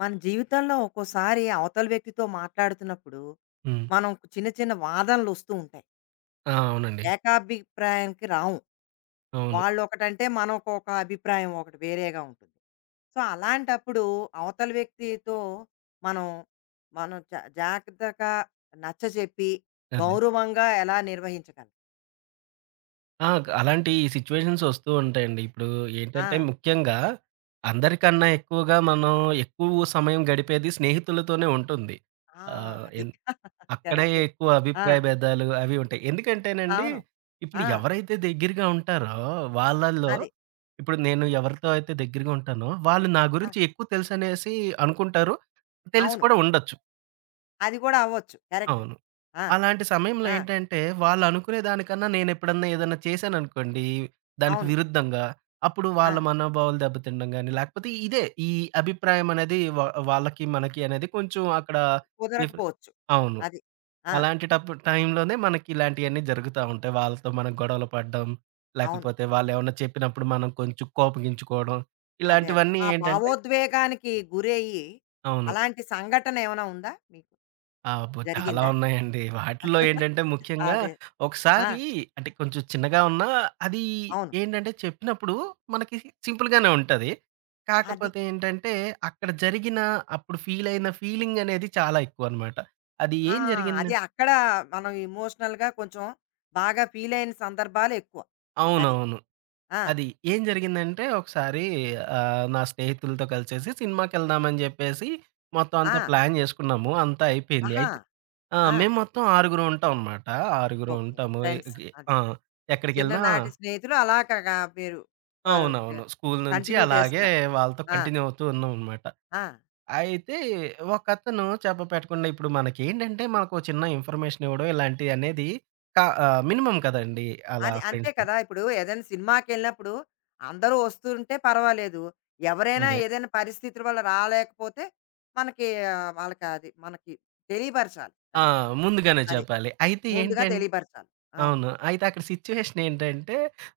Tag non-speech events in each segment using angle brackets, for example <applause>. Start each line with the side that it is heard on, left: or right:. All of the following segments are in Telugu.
left: మన జీవితంలో ఒక్కోసారి అవతల వ్యక్తితో మాట్లాడుతున్నప్పుడు
right: హ్మ్.
left: మనం చిన్న చిన్న వాదనలు వస్తూ ఉంటాయి.
right: ఆ! అవునండి.
left: ఏకాభిప్రాయానికి రాము.
right: అవును.
left: వాళ్ళు ఒకటంటే మనకు ఒక అభిప్రాయం ఒకటి వేరేగా ఉంటుంది. సో, అలాంటప్పుడు అవతల వ్యక్తితో మనం, మనం జాగ్రత్తగా నచ్చజెప్పి
right: అదే.
left: గౌరవంగా ఎలా నిర్వహించగలం?
right: ఆ! అలాంటి సిట్యుయేషన్స్ వస్తూ ఉంటాయండి. ఇప్పుడు
left: ఆ!
right: ఏంటంటే ముఖ్యంగా అందరికన్నా ఎక్కువగా మనం ఎక్కువ సమయం గడిపేది స్నేహితులతోనే ఉంటుంది.
left: ఆ!
right: ఆహ్,
left: అది.
right: ఎన్
left: <laughs>
right: అక్కడే
left: కరెక్టే.
right: ఎక్కువ
left: ఆ!
right: అభిప్రాయ భేదాలు అవి ఉంటాయి. ఎందుకంటేనండి
left: అవును.
right: ఇప్పుడు
left: ఆ!
right: ఎవరైతే దగ్గరగా ఉంటారో వాళ్ళల్లో
left: అది.
right: ఇప్పుడు నేను ఎవరితో అయితే దగ్గరగా ఉంటానో వాళ్ళు నా
left: ఆ!
right: గురించి ఎక్కువ తెలుసనేసి అనుకుంటారు. తెలిసి
left: అవును.
right: కూడా ఉండొచ్చు.
left: అది కూడా అవ్వచ్చు. కరెక్ట్.
right: అవును.
left: ఆ!
right: అలాంటి సమయంలో
left: ఆ!
right: ఏంటంటే, వాళ్ళనుకునే దానికన్నా నేనెప్పుడన్నా ఏదన్నా చేశాననుకోండి, దానికి
left: అవును.
right: విరుద్ధంగా, అప్పుడు
left: ఆ!
right: వాళ్ళ మనోభావాలు దెబ్బతినడం గాని, లేకపోతే ఇదే ఈ అభిప్రాయం అనేది వాళ్ళకి, మనకి అనేది కొంచెం అక్కడ డిఫర్
left: కుదరకపోవచ్చు.
right: అవును.
left: అది. ఆ!
right: అలాంటి టైంలోనే మనకి ఇలాంటియన్నీ జరుగుతా ఉంటాయి. వాళ్ళతో మనం గొడవలు పడడం,
left: అవును.
right: లేకపోతే వాళ్ళేమన్నా చెప్పినప్పుడు మనం కొంచెం కోపగించుకోవడం,
left: అదే. అదే.
right: ఇలాంటివన్నీ
left: ఆ
right: ఏంటంటే
left: భావోద్వేగానికి గురయ్యి,
right: అవును.
left: అలాంటి సంఘటన ఏమైనా ఉందా మీకు?
right: ఆ! అబ్బో! చాలా
left: జరిగిందా?
right: ఉన్నాయండి. వాటిల్లో ఏంటంటే ముఖ్యంగా
left: అదే. ఆ!
right: ఒకసారి అంటే కొంచెం చిన్నగా ఉన్నా అది
left: అవును.
right: ఏంటంటే చెప్పినప్పుడు మనకి సింపుల్‌గానే ఉంటది.
left: అది.
right: కాకపోతే ఏంటంటే అక్కడ జరిగిన అప్పుడు ఫీల్ అయిన ఫీలింగ్ అనేది చాలా ఎక్కువనమాట. అది
left: ఆ!
right: ఏం జరిగింది
left: అది అక్కడ మనం ఎమోషనల్‌గా కొంచెం బాగా ఫీలయిన సందర్భాలు ఎక్కువ. అది.
right: అవునవును.
left: ఆ!
right: అది. ఏం జరిగిందంటే ఒకసారి నా స్నేహితులతో కలిసేసి సినిమాకెళ్దామని జెప్పేసి మొత్తం అంతా
left: ఆ!
right: ప్లాన్ జేసుకున్నాము. అంతా అయిపోయింది.
left: ఆహా!
right: అయితే ఆ!
left: ఆ!
right: మేము మొత్తం ఆరుగురం ఉంటాం అనమాట. ఆరుగురం
left: ఓకే.
right: ఉంటాము.
left: ఫ్రెండ్స్. అది.
right: ఆ! ఎక్కడికెళ్ళినా
left: చిన్ననాటి స్నేహితులు అలాగగా మీరు వారు
right: అవునవును. స్కూలు నుంచి
left: కంటిన్యూ
right: అలాగే
left: చేస్తున్నారు.
right: వాళ్ళతో
left: ఆ!
right: కంటిన్యూ అవుతూ ఉన్నాం అనమాట.
left: ఆ!
right: అయితే ఒకతను పెట్టకుండా ఇప్పుడు మనకేంటంటే మనకు ఒక చిన్న ఇన్ఫర్మేషన్ ఇవ్వడం ఇలాంటియనేది క మినిమమ్ కదండీ! అలా
left: అది అంతే
right: ఫ్రెండ్స్‌తో.
left: కదా! ఇప్పుడు ఏదైనా సినిమాకెళ్ళినప్పుడు అందరూ వస్తుంటే పర్వాలేదు. ఎవరైనా
right: అదే.
left: ఏదైనా పరిస్థితుల వల్ల రాలేకపోతే మనకి ఆహ్, వాళ్ళకి అది మనకి తెలియపరచాలి
right: ఆ!
left: కదా!
right: ముందుగానే
left: అది.
right: చెప్పాలి. అయితే
left: ముందుగా
right: ఏంటం
left: తెలియపరచాలి. అవును.
right: అవును. అయితే అక్కడ సిట్యుయేషన్ ఏంటంటే,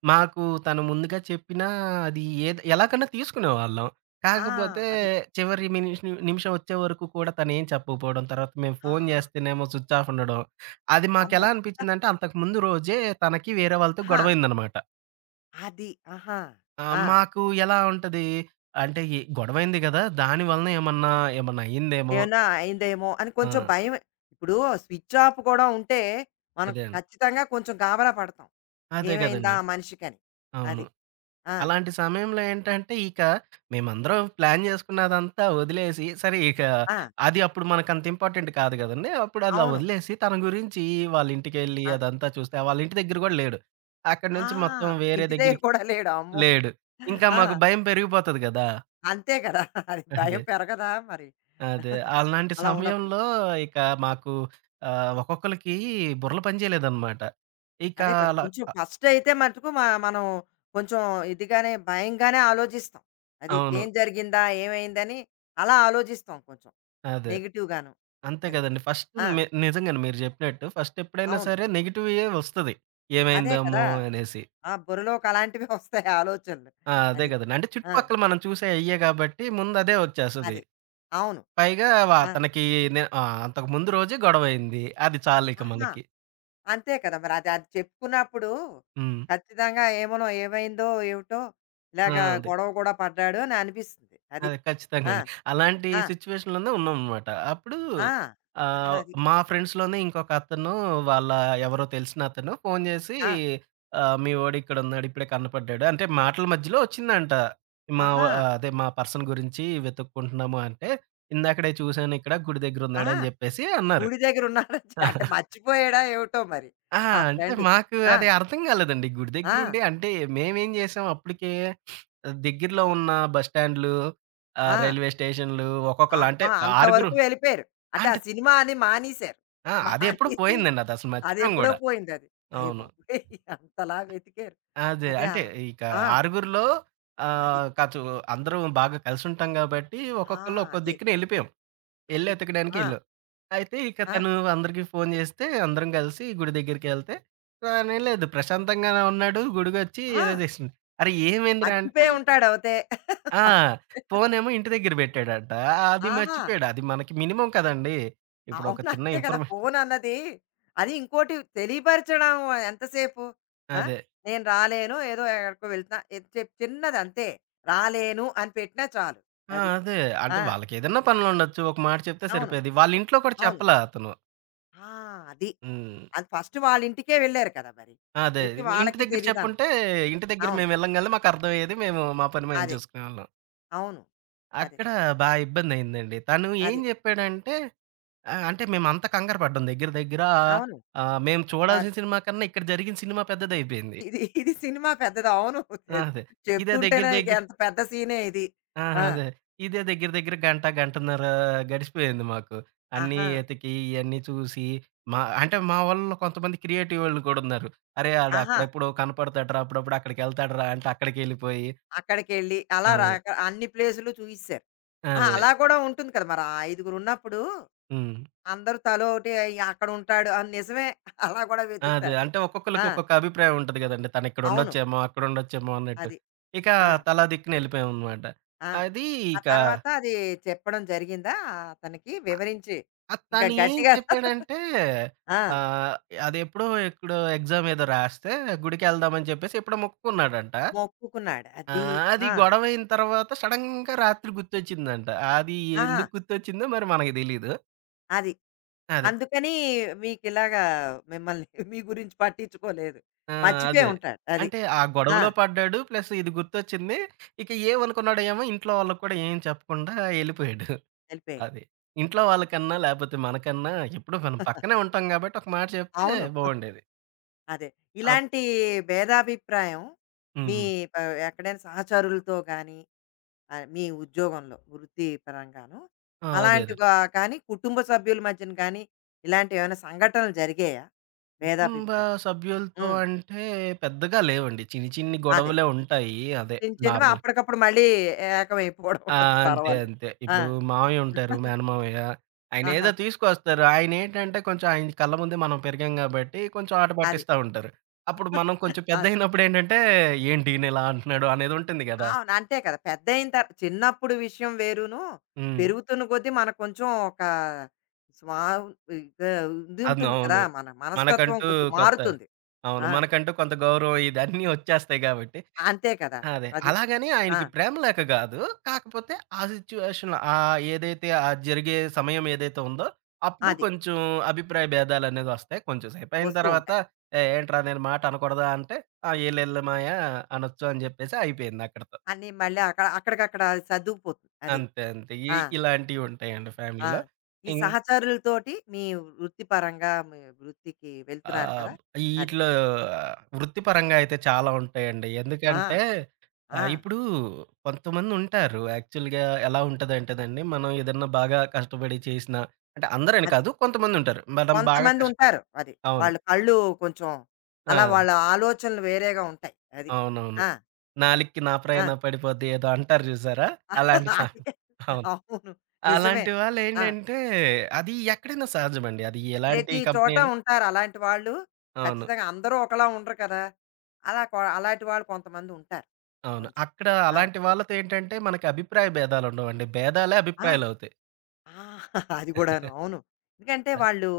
right: మాకు తను ముందుగా చెప్పినా అది ఏది ఎలాగన్నా తీసుకునేవాళ్ళం.
left: ఆ!
right: కాకపోతే
left: అది.
right: చివరి మినిష్ నిమిషం వచ్చే వరకు కూడా తనేం చెప్పకపోవడం, తర్వాత మేము
left: ఆ!
right: ఫోను చేస్తేనేమో స్విచ్ ఆఫ్ ఉండడం. అది
left: అమ్మో!
right: మాకెలా అనిపించిందంటే అంతకుముందు రోజే తనకి వేరే వాళ్ళతో
left: ఆహా!
right: గొడవయిందనమాట.
left: అది. ఆహా! ఆ!
right: మాకు ఎలా ఉంటది అంటే ఈ గొడవయింది గదా! దాని వలన ఏమన్నా, ఏమన్నా అయిందేమో
left: ఏమైనా అయిందేమో అని కొంచెం
right: ఆ!
left: భయం. ఇప్పుడు స్విచ్ ఆఫ్ కూడా ఉంటే మనం
right: అదే అండి.
left: ఖచ్చితంగా కొంచెం గాబరా పడతాం.
right: అదే
left: ఏమైందా
right: గదండీ!
left: ఆ మనిషికని.
right: అవును.
left: అది. ఆ!
right: అలాంటి సమయంలో ఏంటంటే, ఇక మేమందరం ప్లాన్ జేసుకున్నదంతా వదిలేసి, సరే ఇక
left: ఆ!
right: అది అప్పుడు మనకంత ఇంపార్టెంట్ కాదు గదండీ! అప్పుడు అలా
left: అవును.
right: వదిలేసి, తన గురించి వాళ్ళ ఇంటికెళ్ళి
left: ఆ!
right: అదంతా చూస్తే, వాళ్ళ ఇంటి దగ్గర గూడా లేడు. అక్కడి
left: ఆ!
right: నుంచి మొత్తం వేరే
left: ఇంటి దగ్గర
right: దగ్గరికి
left: కూడా లేడు. అమ్మో!
right: లేడు. ఇంకా
left: ఆ!
right: మాకు భయం పెరిగిపోతది గదా!
left: అంతే కదా! అది
right: అదే.
left: భయం పెరగదా మరి
right: అదే. అలాంటి
left: అలా ఉన్నప్పుడు?
right: సమయంలో ఇక మాకు ఒక్కొక్కళ్ళకి బుర్రలు పనిచేయలేదనమాట. ఇక
left: అదే కదా!
right: అలా
left: కొంచెం ఫస్ట్ అయితే మటుకు మనం కొంచెం ఇదిగానే భయంగానే ఆలోచిస్తాం. అది
right: అవును.
left: ఏం జరిగిందా? ఏమైందని అలా ఆలోచిస్తాం కొంచెం.
right: అదే.
left: నెగెటివ్‌గాను.
right: అంతే
left: అది.
right: కదండీ. ఫస్ట్
left: ఆ!
right: ని నిజంగానే మీరు జెప్పినట్టు ఫస్ట్ ఎప్పుడైనా
left: అవును.
right: సరే నెగెటివే వస్తది.
left: అదే
right: ఏమైందేమో
left: కదా!
right: అనేసి.
left: ఆ బుర్రలోకి అలాంటివే వస్తాయి ఆలోచనలు.
right: ఆ! అదే
left: అది.
right: గదండీ. అంటే
left: ఆ!
right: చుట్టుపక్కల మనం చూసే అయ్యే గాబట్టి ముందు అదే వచ్చేస్తది.
left: అది. అవును.
right: పైగా
left: ఆ!
right: తనకి అంతకు ముందు రోజే గొడవయింది. అది చాలిక
left: ఆహా!
right: మనకి.
left: అంతే కదా! మరి అది అది చెప్పుకున్నప్పుడు
right: హ్మ్.
left: ఖచ్చితంగా ఏమోనో ఏమైందో ఏమిటో
right: ఆ!
left: ఇలాగా
right: అదే.
left: గొడవ కూడా పడ్డాడు అని అనిపిస్తుంది. అది.
right: అదే. ఖచ్చితంగా
left: ఆ!
right: అండి. అలాంటి
left: ఆ!
right: సిట్యుయేషన్‌లోనే ఉన్నామనమాట. అప్పుడు
left: ఆ! అది.
right: మా ఫ్రెండ్స్‌లోనే ఇంకొక అతను వాళ్ళ ఎవరో తెలిసిన అతను ఫోను జేసి
left: ఆ!
right: "మీ వోడు ఇక్కడున్నాడు. ఇప్పుడే కనపడ్డాడు." అంటే మాటల మధ్యలో వచ్చిందంట. మా వ
left: ఆహా!
right: ఆ, అదే మా పర్సన్ గురించి వెతుక్కుంటున్నాము అంటే, "ఇందాకడే చూసాను ఇక్కడ గుడి దగ్గరున్నాడు"
left: ఆహా!
right: అని జెప్పేసి అన్నారు.
left: గుడి దగ్గర ఉన్నాడని <laughs> అంటే మర్చిపోయాడా ఏమిటో మరి
right: ఆ!
left: ఆ
right: అంటే
left: ఫ్రెండు.
right: మాకు
left: ఆ!
right: అది అర్థం కాలేదండి. గుడి
left: ఆ!
right: దగ్గరుండి అంటే మేమేం చేసాం అప్పటికే దగ్గరలో ఉన్న బస్ స్టాండ్‌లు,
left: ఆ!
right: రైల్వే స్టేషన్‌లు ఒక్కొక్కళ్ళు అంటే
left: అమ్మా!
right: ఆరుగురు
left: అంతవరకు వెళ్ళిపోయారు. అంటే ఆ
right: అంటే
left: సినిమా అని మానేశారు.
right: ఆ! అది ఎప్పుడో
left: మానేసి
right: పోయిందండి. అదసలు మర్చిపోయాం
left: అదెప్పుడో
right: గూడా.
left: పోయిందది. అయ్య
right: అవును.
left: బాబోయ్! అంతలా వెతికారు.
right: అదే.
left: అదే ఆ!
right: అంటే ఇక
left: ఆ!
right: ఆరుగురిలో
left: అది.
right: ఆహ్, కాచు అందరం బాగా కలిసుంటాం కాబట్టి
left: ఆ!
right: ఒక్కొక్కళ్ళు ఒక్కో
left: అదే.
right: దిక్కున ఎళ్ళిపోయాం. ఎళ్ళి
left: అది.
right: ఎతకడానికి
left: ఆ!
right: ఎళ్ళాం. అయితే ఇక
left: ఆ!
right: తను అందరికి ఫోన్ చేస్తే అందరం కలిసి గుడి దగ్గరికెళ్తే, తనే లేదు ప్రశాంతంగానే ఉన్నాడు. గుడికొచ్చి
left: ఆ!
right: ఏదో చేసిండు. అరె! ఏమైందిరా అంటే
left: అచ్చిపోయి ఉంటాడవతే.
right: ఆ!
left: మ
right: ఫోనేమో ఇంటి దగ్గర పెట్టాడంట. అది
left: ఆహా!
right: మర్చిపోయాడు. అది మనకి మినిమమ్ కదండీ! ఇప్పుడు ఒక
left: అవును.
right: చిన్న
left: అంతే కదా!
right: ఇన్ఫర్మేషన్
left: ఫోనన్నది అది ఇంకోటి తెలియపరచడం ఎంతసేపు. ఆ!
right: అదే.
left: నేను రాలేను. ఏదో ఎక్కడికో వెళ్తున్నా. ఇది చిన్నదంతే. రాలేను అని పెట్టినా చాలు.
right: ఆ!
left: అది.
right: అదే. అంటే
left: ఆ!
right: వాళ్ళకేదన్నా పనులుండొచ్చు. ఒక మాట చెప్తే
left: అవును.
right: సరిపోయేది. వాళ్ళ ఇంట్లో కూడా
left: అవును.
right: చెప్పలా అతను.
left: ఆ! అది.
right: హ్మ్.
left: అది ఫస్ట్ వాళ్ళింటికే వెళ్లారు కదా మరి.
right: అదే.
left: వెళ్తే
right: ఇంటి
left: వాళ్ళకి
right: దగ్గర
left: తెలీదన్న
right: చెప్పుంటే ఇంటి దగ్గర
left: అవును.
right: మేము వెళ్ళంగాల్నే మాకర్థమయ్యేది. మేము మా పని మేము
left: అదే.
right: చూసుకునేవాళ్ళం.
left: అవును. అదే.
right: అక్కడ ఇబ్బందయిందండి. తను ఏం
left: అదే.
right: చెప్పాడంటే ఆ! అంటే మేమంత కంగారు పడ్డాం. దగ్గర దగ్గర
left: అవును.
right: మేము
left: కంగారు.
right: చూడాల్సిన సినిమా కన్నా ఇక్కడ జరిగిన సినిమా పెద్దదయిపోయింది.
left: ఇది ఇది సినిమా పెద్దది. అవును.
right: ఆ!
left: చెప్
right: అదే. ఇదే దగ్గర
left: చెప్తుంటేనే ఇక
right: దగ్గర
left: ఎంత పెద్ద సీనే ఇది.
right: ఆ!
left: ఆ!
right: అదే. ఇదే దగ్గర దగ్గర గంట, గంటన్నర గడిచిపోయింది మాకు. అన్నీ
left: ఆహా!
right: ఎతికి, ఇయన్నీ చూసి మా వాళ్ళు కొంతమంది క్రియేటివ్ వాళ్ళు కూడా ఉన్నారు. అరే! ఆడు
left: ఆహా!
right: అక్కడెప్పుడో కనపడతాడురా! అప్పుడప్పుడు అక్కడికెళ్తాడురా! అంటే అక్కడికెళ్ళిపోయి
left: అక్కడికెళ్ళి అలా
right: అదే.
left: రాక అన్ని ప్లేసులు చూయిస్తారు. ఆ!
right: అదే.
left: అలా కూడా ఉంటుంది కదా! మరి ఆ ఐదుగురున్నప్పుడు
right: హ్మ్.
left: అందరూ తలో ఒకటి అయి అక్కడుంటాడు అని నిజమే. <laughs> అలా కూడా
right: అదే.
left: వెతుకుతారు.
right: అంటే ఒక్కొక్కళ్ళకి
left: ఆ!
right: ఒక్కొక్క అభిప్రాయం ఉంటది గదండీ.
left: అవును.
right: తనిక్కడుండొచ్చేమో, అక్కడుండొచ్చేమో అన్నట్టు.
left: అది.
right: ఇక
left: ఆ!
right: తలా దిక్కున ఎళ్ళిపోయామనమాట.
left: ఆ!
right: అది
left: ఆ
right: ఇక
left: తర్వాత అది చెప్పడం జరిగిందా అతనికి? వివరించి ఇంకా
right: తను ఏం
left: గట్టిగా <laughs>
right: చెప్పాడంటే
left: ఆ!
right: ఆహ్, అదెప్పుడో ఎక్కడో ఎగ్జామ్ ఏదో రాస్తే గుడికెళ్దామని చెప్పేసి ఎప్పుడో మొక్కుకున్నాడంట.
left: మొక్కుకున్నాడు.
right: ఆ!
left: అది.
right: అది
left: ఆ!
right: గొడవయిన తర్వాత సడెన్‌గా రాత్రి గుర్తొచ్చిందంట. అది
left: ఆహా!
right: ఎందుకు గుర్తొచ్చిందో మరి మనకి తెలీదు.
left: అది.
right: అదే.
left: అందుకని మీకిలాగా మిమ్మల్ని <laughs> మీ గురించి పట్టించుకోలేదు.
right: ఆ!
left: మర్చిపోయి
right: అదే.
left: ఉంటాడు. అది.
right: అంటే ఆ
left: ఆ!
right: గొడవలో పడ్డాడు. ప్లస్ ఇది గుర్తొచ్చింది. ఇక ఏమనుకున్నాడో ఏమో ఇంట్లో వాళ్ళకి కూడా ఏం చెప్పకుండా ఎళ్ళిపోయాడు.
left: వెళ్ళిపోయాడు.
right: అది. ఇంట్లో వాళ్ళకన్నా లేపోతే మనకన్నా ఎప్పుడూ మనం పక్కనే ఉంటాం గాబట్టి ఒక మాట చెప్తే
left: అవును. <laughs>
right: బావుండేది.
left: అదే.
right: అప్
left: ఇలాంటి భేదాభిప్రాయం మీ
right: హ్మ్.
left: ఆహ్, ఎక్కడైనా సహచరులతో గానీ, ఆహ్, మీ ఉద్యోగంలో వృత్తి పరంగాను,
right: ఆ! అదే.
left: అలాంటివా కానీ కుటుంబ సభ్యుల మధ్యన గానీ, ఇలాంటివేమైనా సంఘటనలు జరిగాయా?
right: కుటుంబ
left: భేదాభిప్రాయం.
right: సభ్యులతో
left: హ్మ్.
right: అంటే పెద్దగా లేవండి. చిన్ని చిన్ని
left: అదే.
right: గొడవలే ఉంటాయి. అదే
left: చిన్న చిన్నవి
right: నార్మల్
left: అప్పటికప్పుడు మళ్ళీ ఏకమైపోవడం
right: ఆ!
left: అది
right: అంతే.
left: పర్వాలేదు.
right: అంతే.
left: ఆ!
right: ఇప్పుడు మామయ్య ఉంటారు. మేనమామయ్య.
left: ఆహాహా!
right: ఆయనేదో తీసుకొస్తారు. ఆయనేంటంటే కొంచెం ఆయన కళ్ళ ముందే మనం పెరిగాం గాబట్టి కొంచెం ఆట
left: అది.
right: పట్టిస్తా ఉంటారు. అప్పుడు మనం
left: <laughs>
right: కొంచెం
left: అదే.
right: పెద్దయినప్పుడేంటంటే ఏంటి ఈయనిలా అంటున్నాడు అనేదుంటుంది గదా!
left: అవును. అంతే కదా! పెద్దయిన చిన్నప్పుడు విషయం వేరును.
right: హ్మ్.
left: పెరుగుతున్న కొద్దీ మనకు కొంచెం ఒక స్వా ఇక ఇది
right: అవును.
left: ఉంటుంది కదా!
right: అవును.
left: మన మనస్తత్వం
right: మనకంటూ
left: కొంచెం
right: కొంత
left: మారుతుంది.
right: అవును.
left: ఆ!
right: మనకంటూ కొంత గౌరవం ఇదన్నీ ఒచ్చేస్తాయి గాబట్టి
left: అంతే కదా!
right: అదే.
left: అది.
right: అలాగని
left: ఆ!
right: ఆయనకి ప్రేమ లేక గాదు. కాకపోతే ఆ సిట్యుయేషన్‌లో ఏదైతే ఆ జరిగే సమయం ఏదైతే ఉందో, అప్పుడు
left: అది.
right: కొంచెం అభిప్రాయ భేదాలనేదొస్తాయి. కొంచెం సేపయిన
left: వస్తూ
right: తర్వాత
left: ఉంటాయి.
right: "ఏ ఏంట్రా నేను మాట అనకూడదా?" అంటే "ఆ! ఏలెళ్ళు మాయ అనొచ్చు" అని జెప్పేసి అయిపోయిందక్కడితో.
left: అన్నీ మళ్ళీ అక్కడ అక్కడికక్కడ సర్దుకుపోతుంది. అది.
right: అంతే.
left: ఆ!
right: ఇలాంటివుంటాయండి
left: ఆ!
right: ఫ్యామిలీలో.
left: ఈ
right: ఇం
left: సహచరులతోటి మీ వృత్తిపరంగా మీ వృత్తికి
right: ఆ!
left: వెళ్తున్నారు కదా! అది.
right: ఈటిలో వృత్తిపరంగా అయితే చాలా ఉంటాయండి.
left: ఆ!
right: ఎందుకంటే
left: ఆ!
right: ఇప్పుడు కొంతమందుంటారు యాక్చువల్‌గా ఎలా ఉంటదంటేనండి, మనం ఏదన్నా బాగా కష్టపడి చేసినా అంటే అందరని
left: అది.
right: కాదు కొంతమందుంటారు. మనం బాగా
left: కొంతమంది
right: కష్
left: ఉంటారు. అది.
right: అవును.
left: వాళ్ళ కళ్ళు కొంచెం అలా వాళ్ళ
right: ఆ!
left: ఆలోచనలు వేరేగా ఉంటాయి. అది.
right: అవునవును.
left: ఆ!
right: "నాలిక్కి నాప్రాయన
left: ఆ!
right: పడిపోద్ది" ఏదో అంటారు చూసారా? అలాంటి
left: <laughs>
right: సా
left: అందుకే
right: అవును.
left: అవును. నిజమే.
right: అలాంటి
left: ఆ!
right: వాళ్ళేంటంటే అది ఎక్కడైనా సహజమండి. అది ఎలాంటి
left: ప్రతి
right: కంపెనీ
left: చోట
right: అయినా
left: ఉంటారు అలాంటి వాళ్ళు.
right: అవును.
left: ఖచ్చితంగా అందరూ ఒకలా ఉండరు కదా! అలా కొ అలాంటి వాళ్ళు కొంతమంది ఉంటారు.
right: అవును.
left: కొంచెం.
right: అక్కడ
left: ఆ!
right: అలాంటి వాళ్ళతో ఏంటంటే మనకి అభిప్రాయ భేదాలుండవండి. భేదాలే
left: ఆ!
right: అభిప్రాయాలవుతాయి.
left: ఆ! <laughs> అది
right: అ
left: కూడాను.
right: <laughs>
left: అవును. ఎందుకంటే వాళ్ళు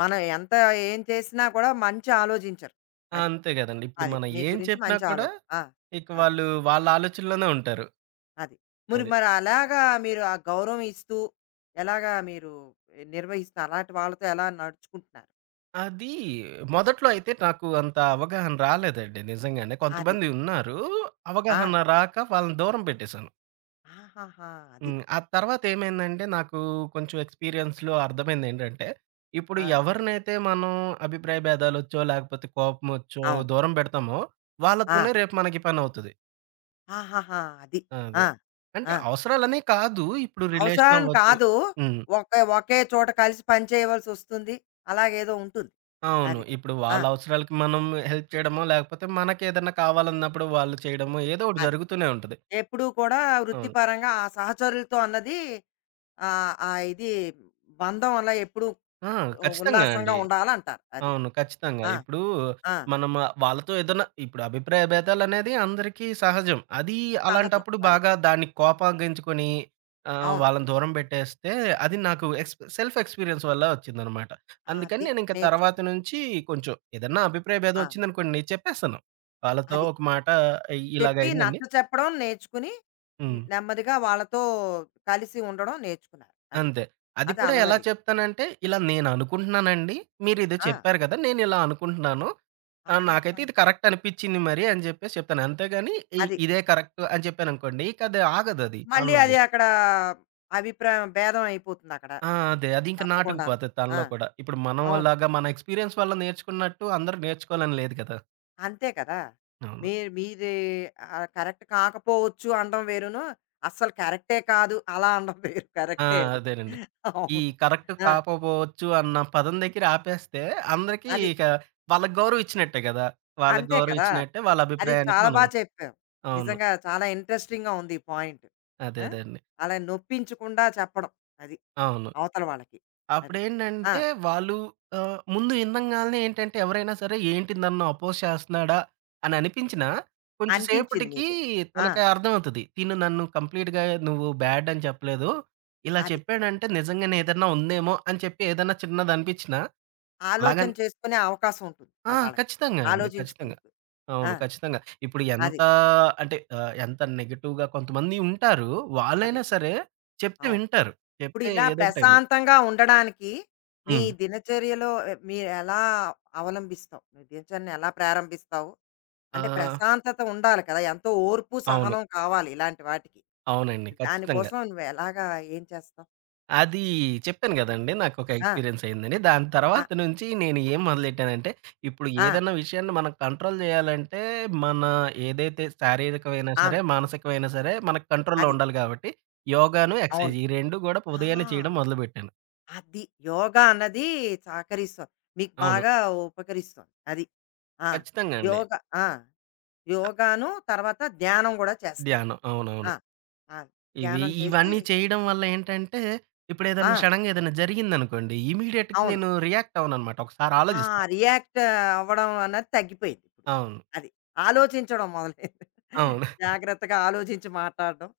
left: మనం ఎంత ఏం చేసినా కూడా మంచి ఆలోచించరు. అది.
right: అంతే గదండీ. ఇప్పుడు
left: అది.
right: మనం
left: మీ
right: ఏం
left: గురించి
right: చెప్పినా
left: మంచి
right: కూడా
left: ఆలోచన. ఆ!
right: ఇక
left: అది.
right: వాళ్ళు వాళ్ళ ఆలోచనలోనే ఉంటారు.
left: అది. మరి
right: అది.
left: మరి అలాగా మీరు ఆ గౌరవం ఇస్తూ, ఎలాగా మీరు నిర్వహిస్తూ అలాంటి వాళ్ళతో ఎలా నడుచుకుంటున్నారు?
right: అది మొదట్లో అయితే నాకు అంత అవగాహన రాలేదండి నిజంగానే.
left: అది.
right: కొంతమంది ఉన్నారు.
left: ఆ!
right: అవగాహన రాక వాళ్ళని దూరం పెట్టేశాను.
left: ఆహాహా! అది.
right: హ్మ్. ఆ తర్వాత ఏమైందంటే, నాకు కొంచెం ఎక్స్‌పీరియన్స్‌లో అర్థమైందేంటంటే, ఇప్పుడు
left: ఆ!
right: ఎవరినైతే మనం అభిప్రాయ భేదాలొచ్చో, లేకపోతే కోపమొచ్చో
left: అవును.
right: దూరం పెడతామో,
left: ఆ!
right: వాళ్ళతోనే రేపు మనకి పనవుతది.
left: ఆహాహా! అది.
right: అది.
left: ఆ!
right: అంటే
left: ఆ!
right: అవసరాలనే కాదు, ఇప్పుడు
left: అవసరం
right: రిలేషనవ్వచ్చు.
left: కాదు.
right: హ్మ్.
left: ఒకే ఒకే చోట కలిసి పని చేయవలసొస్తుంది. అలాగేదో ఉంటుంది.
right: అవును.
left: అది.
right: ఇప్పుడు
left: ఆ!
right: వాళ్ళ అవసరాలకి మనం హెల్ప్ చేయడమో, లేకపోతే మనకేదన్నా కావాలన్నప్పుడు వాళ్ళు చేయడమో, ఏదో ఒకటి
left: అదే.
right: జరుగుతూనే ఉంటది.
left: ఎప్పుడూ కూడా
right: అవును.
left: వృత్తిపరంగా ఆ సహచరులతో అన్నది ఆహ్, ఆ ఇది బంధం అలా ఎప్పుడూ
right: ఆ! ఖచ్చితంగా
left: ఉల్లాసంగా
right: అండి.
left: ఉండాలంటారు. అది.
right: అవును. ఖచ్చితంగా.
left: ఆ!
right: ఇప్పుడు
left: ఆ!
right: మనం వాళ్ళతో ఏదన్నా ఇప్పుడు అభిప్రాయ భేదాలనేది అందరికీ సహజం. అది
left: సహజం
right: అలాంటప్పుడు
left: అది.
right: బాగా దాన్ని కోపగించుకొని
left: అవును.
right: వాళ్ళని దూరం పెట్టేస్తే అది నాకు సెల్ఫ్ ఎక్స్‌పీరియన్స్ వల్ల వచ్చిందనమాట. అందుకని
left: అది
right: నేనింక తర్వాత
left: నేర్చుకున్నా.
right: నుంచి కొంచెం ఏదన్నా అభిప్రాయ భేదం
left: ఆ!
right: వచ్చిందనుకోండి నేను చెప్పేస్తాను. వాళ్ళతో
left: అది.
right: ఒక మాట
left: చెప్పి నచ్చ
right: ఇలాగయిందండి
left: చెప్పడం నేర్చుకుని
right: హ్మ్.
left: నెమ్మదిగా వాళ్ళతో కలిసి ఉండడం నేర్చుకున్నారు. అది.
right: అంతే. అది
left: అది
right: కూడా ఎలా
left: అలవరి.
right: చెప్తానంటే, ఇలా నేననుకుంటున్నానండి. మీరిదో
left: ఆ!
right: చెప్పారు గదా! నేనిలా అనుకుంటున్నాను.
left: ఆహాహా!
right: నాకైతే ఇది కరెక్ట్ అనిపిచ్చింది మరి అని జెప్పేసి చెప్తాను. అంతేగాని
left: అది.
right: ఇదే కరెక్ట్ అని చెప్పాననుకోండి, ఇక అది ఆగదది
left: మళ్ళీ అది
right: కాన్వర్జేషన్.
left: అక్కడ అభిప్రాయం భేదం అయిపోతుందక్కడ.
right: ఆ! అదే. అది ఇంక
left: తప్పకుండాను.
right: నాటుకుపోతది
left: ఆ!
right: తనలో కూడా. ఇప్పుడు మనం
left: అవును.
right: లాగా మన ఎక్స్‌పీరియన్స్ వల్ల నేర్చుకున్నట్టు అందరూ నేర్చుకోవాలని లేదు కదా!
left: అంతే కదా!
right: అవును.
left: మీరు మీది ఆహ్, కరెక్ట్ కాకపోవచ్చు అనడం వేరును, అస్సలు కరెక్టే కాదు అలా అనడం వేరు.
right: ఆ!
left: కరెక్టే అది.
right: అదేనండి. ఈ
left: అవును.
right: కరెక్ట్
left: ఆ!
right: కాకపోవచ్చు అన్న పదం దగ్గర ఆపేస్తే అందరికీ
left: అది.
right: ఇక వాళ్ళకి గౌరవం ఇచ్చినట్టే గదా! వాళ్ళకి
left: అంతే
right: గౌరవం
left: కదా!
right: ఇచ్చినట్టే వాళ్ళ
left: అది
right: అభిప్రాయానికి
left: చాలా
right: మనం
left: బా చెప్పావు.
right: అవును.
left: నిజంగా చాలా ఇంట్రెస్టింగ్‌గా ఉంది ఈ పాయింట్.
right: అదే.
left: ఆ!
right: అదే అండి.
left: అలా నొప్పించకుండా చెప్పడం. అది
right: అవును.
left: అవతల వాళ్ళకి. అది. ఆ!
right: అప్పుడేంటంటే వాళ్ళు ముందు ఇనంగాల్నే ఏంటంటే ఎవరైనా సరే ఏంటి నన్ను అపోజ్ చేస్తున్నాడా అని అనిపించినా కొంచెం
left: అనిపించింది
right: సేపటికి
left: మీకు. ఆ!
right: తనకి అర్థమవుతది. తిను నన్ను కంప్లీట్‌గా నువ్వు బ్యాడ్ అని చెప్పలేదు. ఇలా
left: అది.
right: చెప్పాడంటే నిజంగానే ఏదన్నా ఉందేమో అని చెప్పి ఏదన్నా చిన్నది అనిపించినా
left: ఆలోచన
right: అలాగని
left: చేసుకునే అవకాశం ఉంటుంది
right: ఆ!
left: ఆహ్, వాళ్ళకి.
right: ఖచ్చితంగా అండి. ఖచ్చితంగా.
left: ఆలోచించుకుందుకు. ఆ!
right: అవును. ఖచ్చితంగా. ఇప్పుడు ఎంత
left: అది.
right: అంటే ఎంత నెగెటివ్‌గా కొంతమంది ఉంటారు.
left: అది.
right: వాళ్ళైనా సరే చెప్తే
left: అవును.
right: వింటారు.
left: ఇప్పుడు
right: చెప్తే
left: ఇలా
right: ఏదో ఒక టైంలో
left: ప్రశాంతంగా ఉండడానికి నీ
right: హ్మ్.
left: దినచర్యలో ఆహ్, మీరెలా అవలంబిస్తావు? నీ దినచర్యను ఎలా ప్రారంభిస్తావు?
right: ఆ!
left: అంటే ప్రశాంతత ఉండాలి కదా! ఎంతో ఓర్పు,
right: అవును.
left: సహనం కావాలి ఇలాంటి వాటికి.
right: అవునండి. ఖచ్చితంగా.
left: దానికోసం నువ్వు ఎలాగా ఏం చేస్తావు?
right: అది చెప్పాను గదండీ! నాకొక
left: ఆ!
right: ఎక్స్‌పీరియన్స్ అయిందని. దాని
left: ఆ!
right: తర్వాత నుంచి నేను ఏం మొదలెట్టానంటే, ఇప్పుడు
left: ఆ!
right: ఏదన్నా విషయాన్ని మనం కంట్రోల్ జేయాలంటే, మన ఏదైతే శారీరకమైనా సరే,
left: అవును.
right: మానసికమైనా సరే, మన కంట్రోల్‌లో
left: అది.
right: ఉండాలి గాబట్టి, యోగాను,
left: అవును.
right: ఎక్సర్సైజ్ ఈ రెండు గూడా
left: ఆ!
right: ఉదయాన్నే చేయడం మొదలుబెట్టాను.
left: అది. యోగా అన్నది సహకరిస్తుంది. మీకు
right: అవును.
left: బాగా ఉపకరిస్తుంది. అది. ఆ!
right: ఖచ్చితంగా అండి.
left: యోగా ఆ! యోగాను తర్వాత ధ్యానం గూడా చేస్తారు.
right: ధ్యానం. అవునవును.
left: ఆ! ఆ!
right: ఇవి
left: ధ్యానం చేసి
right: ఇవన్నీ చేయడం వల్ల ఏంటంటే,
left: ఆ!
right: ఇప్పుడేదన్నా సడెన్‌గా ఏదైనా జరిగిందనుకోండి, ఇమ్మీడియేట్‌గా
left: అవును.
right: నేను రియాక్ట్ అవ్వననమాట. ఒకసారి
left: ఆ!
right: ఆలోచిస్తా.
left: రియాక్ట్ అవ్వడం అన్నది తగ్గిపోయింది ఇప్పుడు.
right: అవును.
left: అది. ఆలోచించడం మొదలైంది.
right: అవును.
left: జాగ్రత్తగా ఆలోచించి మాట్లాడడం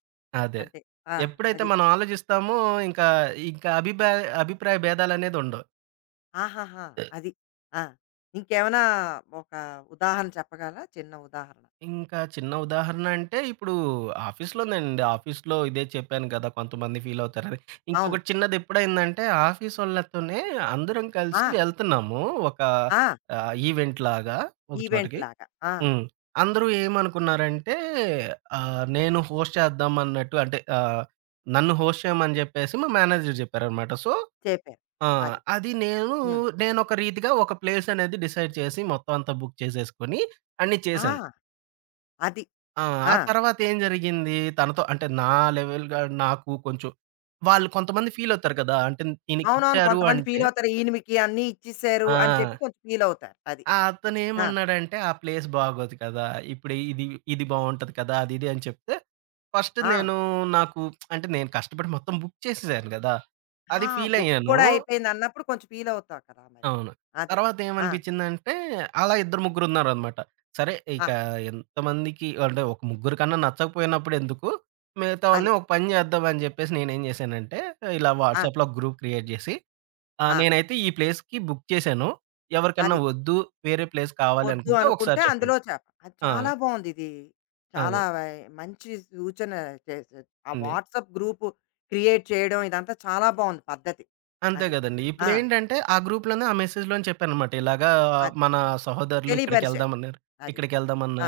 right: అదే.
left: అంటే ఆ!
right: ఎప్పుడైతే
left: అది.
right: మనం ఆలోచిస్తామో ఇంకా, ఇంకా అభిప్రా అభిప్రాయ భేదాలనేదుండవు.
left: ఆహాహా! అది. ఆ! ఇంకేమైనా ఒక ఉదాహరణ చెప్పగలరా? చిన్న ఉదాహరణ.
right: ఇంకా చిన్న ఉదాహరణ అంటే ఇప్పుడు ఆఫీస్‌లోనేనండి. ఆఫీస్‌లో ఇదే చెప్పాను కదా! కొంతమంది ఫీలవుతారని.
left: అవును.
right: ఇంకొకటి చిన్నదెప్పుడైందంటే ఆఫీసోళ్ళతోనే అందరం
left: ఆ!
right: కలిసి వెళ్తున్నాము. ఒక
left: ఆ!
right: ఈవెంట్ లాగా ఒక
left: ఈవెంట్
right: చోటకి.
left: లాగా. ఆ!
right: హ్మ్. అందరూ ఏమనుకున్నారంటే నేను హోస్ట్ చేద్దామన్నట్టు అంటే నన్ను హోస్ట్ చేయమని జెప్పేసి మా మేనేజర్ జెప్పారనమాట. సో
left: చెప్పారు.
right: ఆ!
left: అది.
right: అది నేను,
left: హ్మ్.
right: నేనొక రీతిగా ఒక ప్లేస్ అనేది డిసైడ్ చేసి మొత్తం అంతా బుక్ చేసేసుకొని అన్నీ
left: ఆ!
right: చేశాను.
left: అది.
right: ఆ! ఆ
left: ఆ!
right: తర్వాత ఏం జరిగింది తనతో అంటే లెవెల్‌గా నాకు కొంచెం వాళ్ళు కొంతమంది ఫీల్ అవుతారు కదా! అంటే
left: అవునవును.
right: ఈయనకిచ్చారు
left: కొంతమంది
right: అంటే
left: ఫీలవుతారు. ఈయనకి అన్నీ ఇచ్చేసారు
right: ఆ!
left: అని చెప్పి కొంచెం ఫీలవుతారు. అది.
right: ఆ!
left: ఆ!
right: అతనేమన్నాడంటే "ఆ ప్లేస్ బాగోదు కదా! ఇప్పుడు ఇది బావుంటది కదా!" అది ఇది అని చెప్తే ఫస్ట్
left: ఆ!
right: నేను నాకు అంటే నేను కష్టపడి మొత్తం బుక్ చేసేసాను కదా! అది
left: ఆ!
right: ఫీల్
left: బుక్
right: అయ్యాను.
left: కూడా అయిపోయిందన్నప్పుడు కొంచెం ఫీలవుతావు కదా! మరి.
right: అవును.
left: అది.
right: తర్వాత
left: ఆ!
right: ఏమనిపించిందంటే, అలా ఇద్దరు ముగ్గురున్నారనమాట. సరే
left: ఆ!
right: ఇక ఎంతమందికి అంటే ఒక ముగ్గురు కన్నా నచ్చకపోయినప్పుడు ఎందుకు, మిగతా వాళ్ళని
left: అది.
right: ఒక పని చేద్దాం అని చెప్పేసి నేనేం చేశానంటే, ఇలా
left: ఆ!
right: వాట్సాప్‌లో ఒక గ్రూప్ క్రియేట్ చేసి,
left: ఆ!
right: నేనైతే ఈ ప్లేస్‌కి బుక్ చేశాను. ఎవరికన్నా
left: అది.
right: వద్దు, వేరే ప్లేస్ కావాలి
left: వద్దు
right: అనుకుంటే
left: అనుకుంటే
right: ఒకసారి
left: అందులో
right: చెప్పండి.
left: చేప. అది
right: ఆ!
left: చాలా బావుందిది. చాలా
right: అదే.
left: వై మంచి సూచన చేసారు. ఆ
right: ఉంది.
left: వాట్సాప్ గ్రూపు క్రియేట్ చేయడం ఇదంతా చాలా బావుంది పద్ధతి.
right: అంతే
left: అది.
right: గదండీ.
left: ఆ!
right: ఇప్పుడేంటంటే, ఆ గ్రూప్‌లోనే ఆ మెసేజ్‌లోనే చెప్పాననమాట. ఇలాగా
left: అది.
right: మన సహోదరులు
left: తెలియపరిచారు. అది.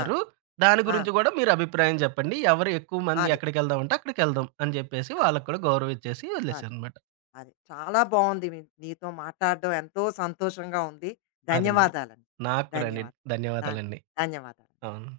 left: ఆ!
right: దాని
left: ఆ!
right: గురించి గూడా మీరు అభిప్రాయం జెప్పండి. ఎవరు ఎక్కువ మంది
left: అది.
right: ఎక్కడికెళ్దామంటే అక్కడికెళ్దాం అని జెప్పేసి
left: అది.
right: వాళ్ళకి కూడా గౌరవం ఇచ్చేసి
left: అది.
right: వదిలేసాననమాట.
left: అది. చాలా బావుంది నీతో మాట్లాడడం ఎంతో సంతోషంగా ఉంది.
right: అదండి.
left: ధన్యవాదాలండి.
right: నాకు కూడా అండి.
left: ధన్యవాదాలు. ధన్
right: ధన్యవాదాలండి.
left: ధన్యవాదాలు.
right: అవును.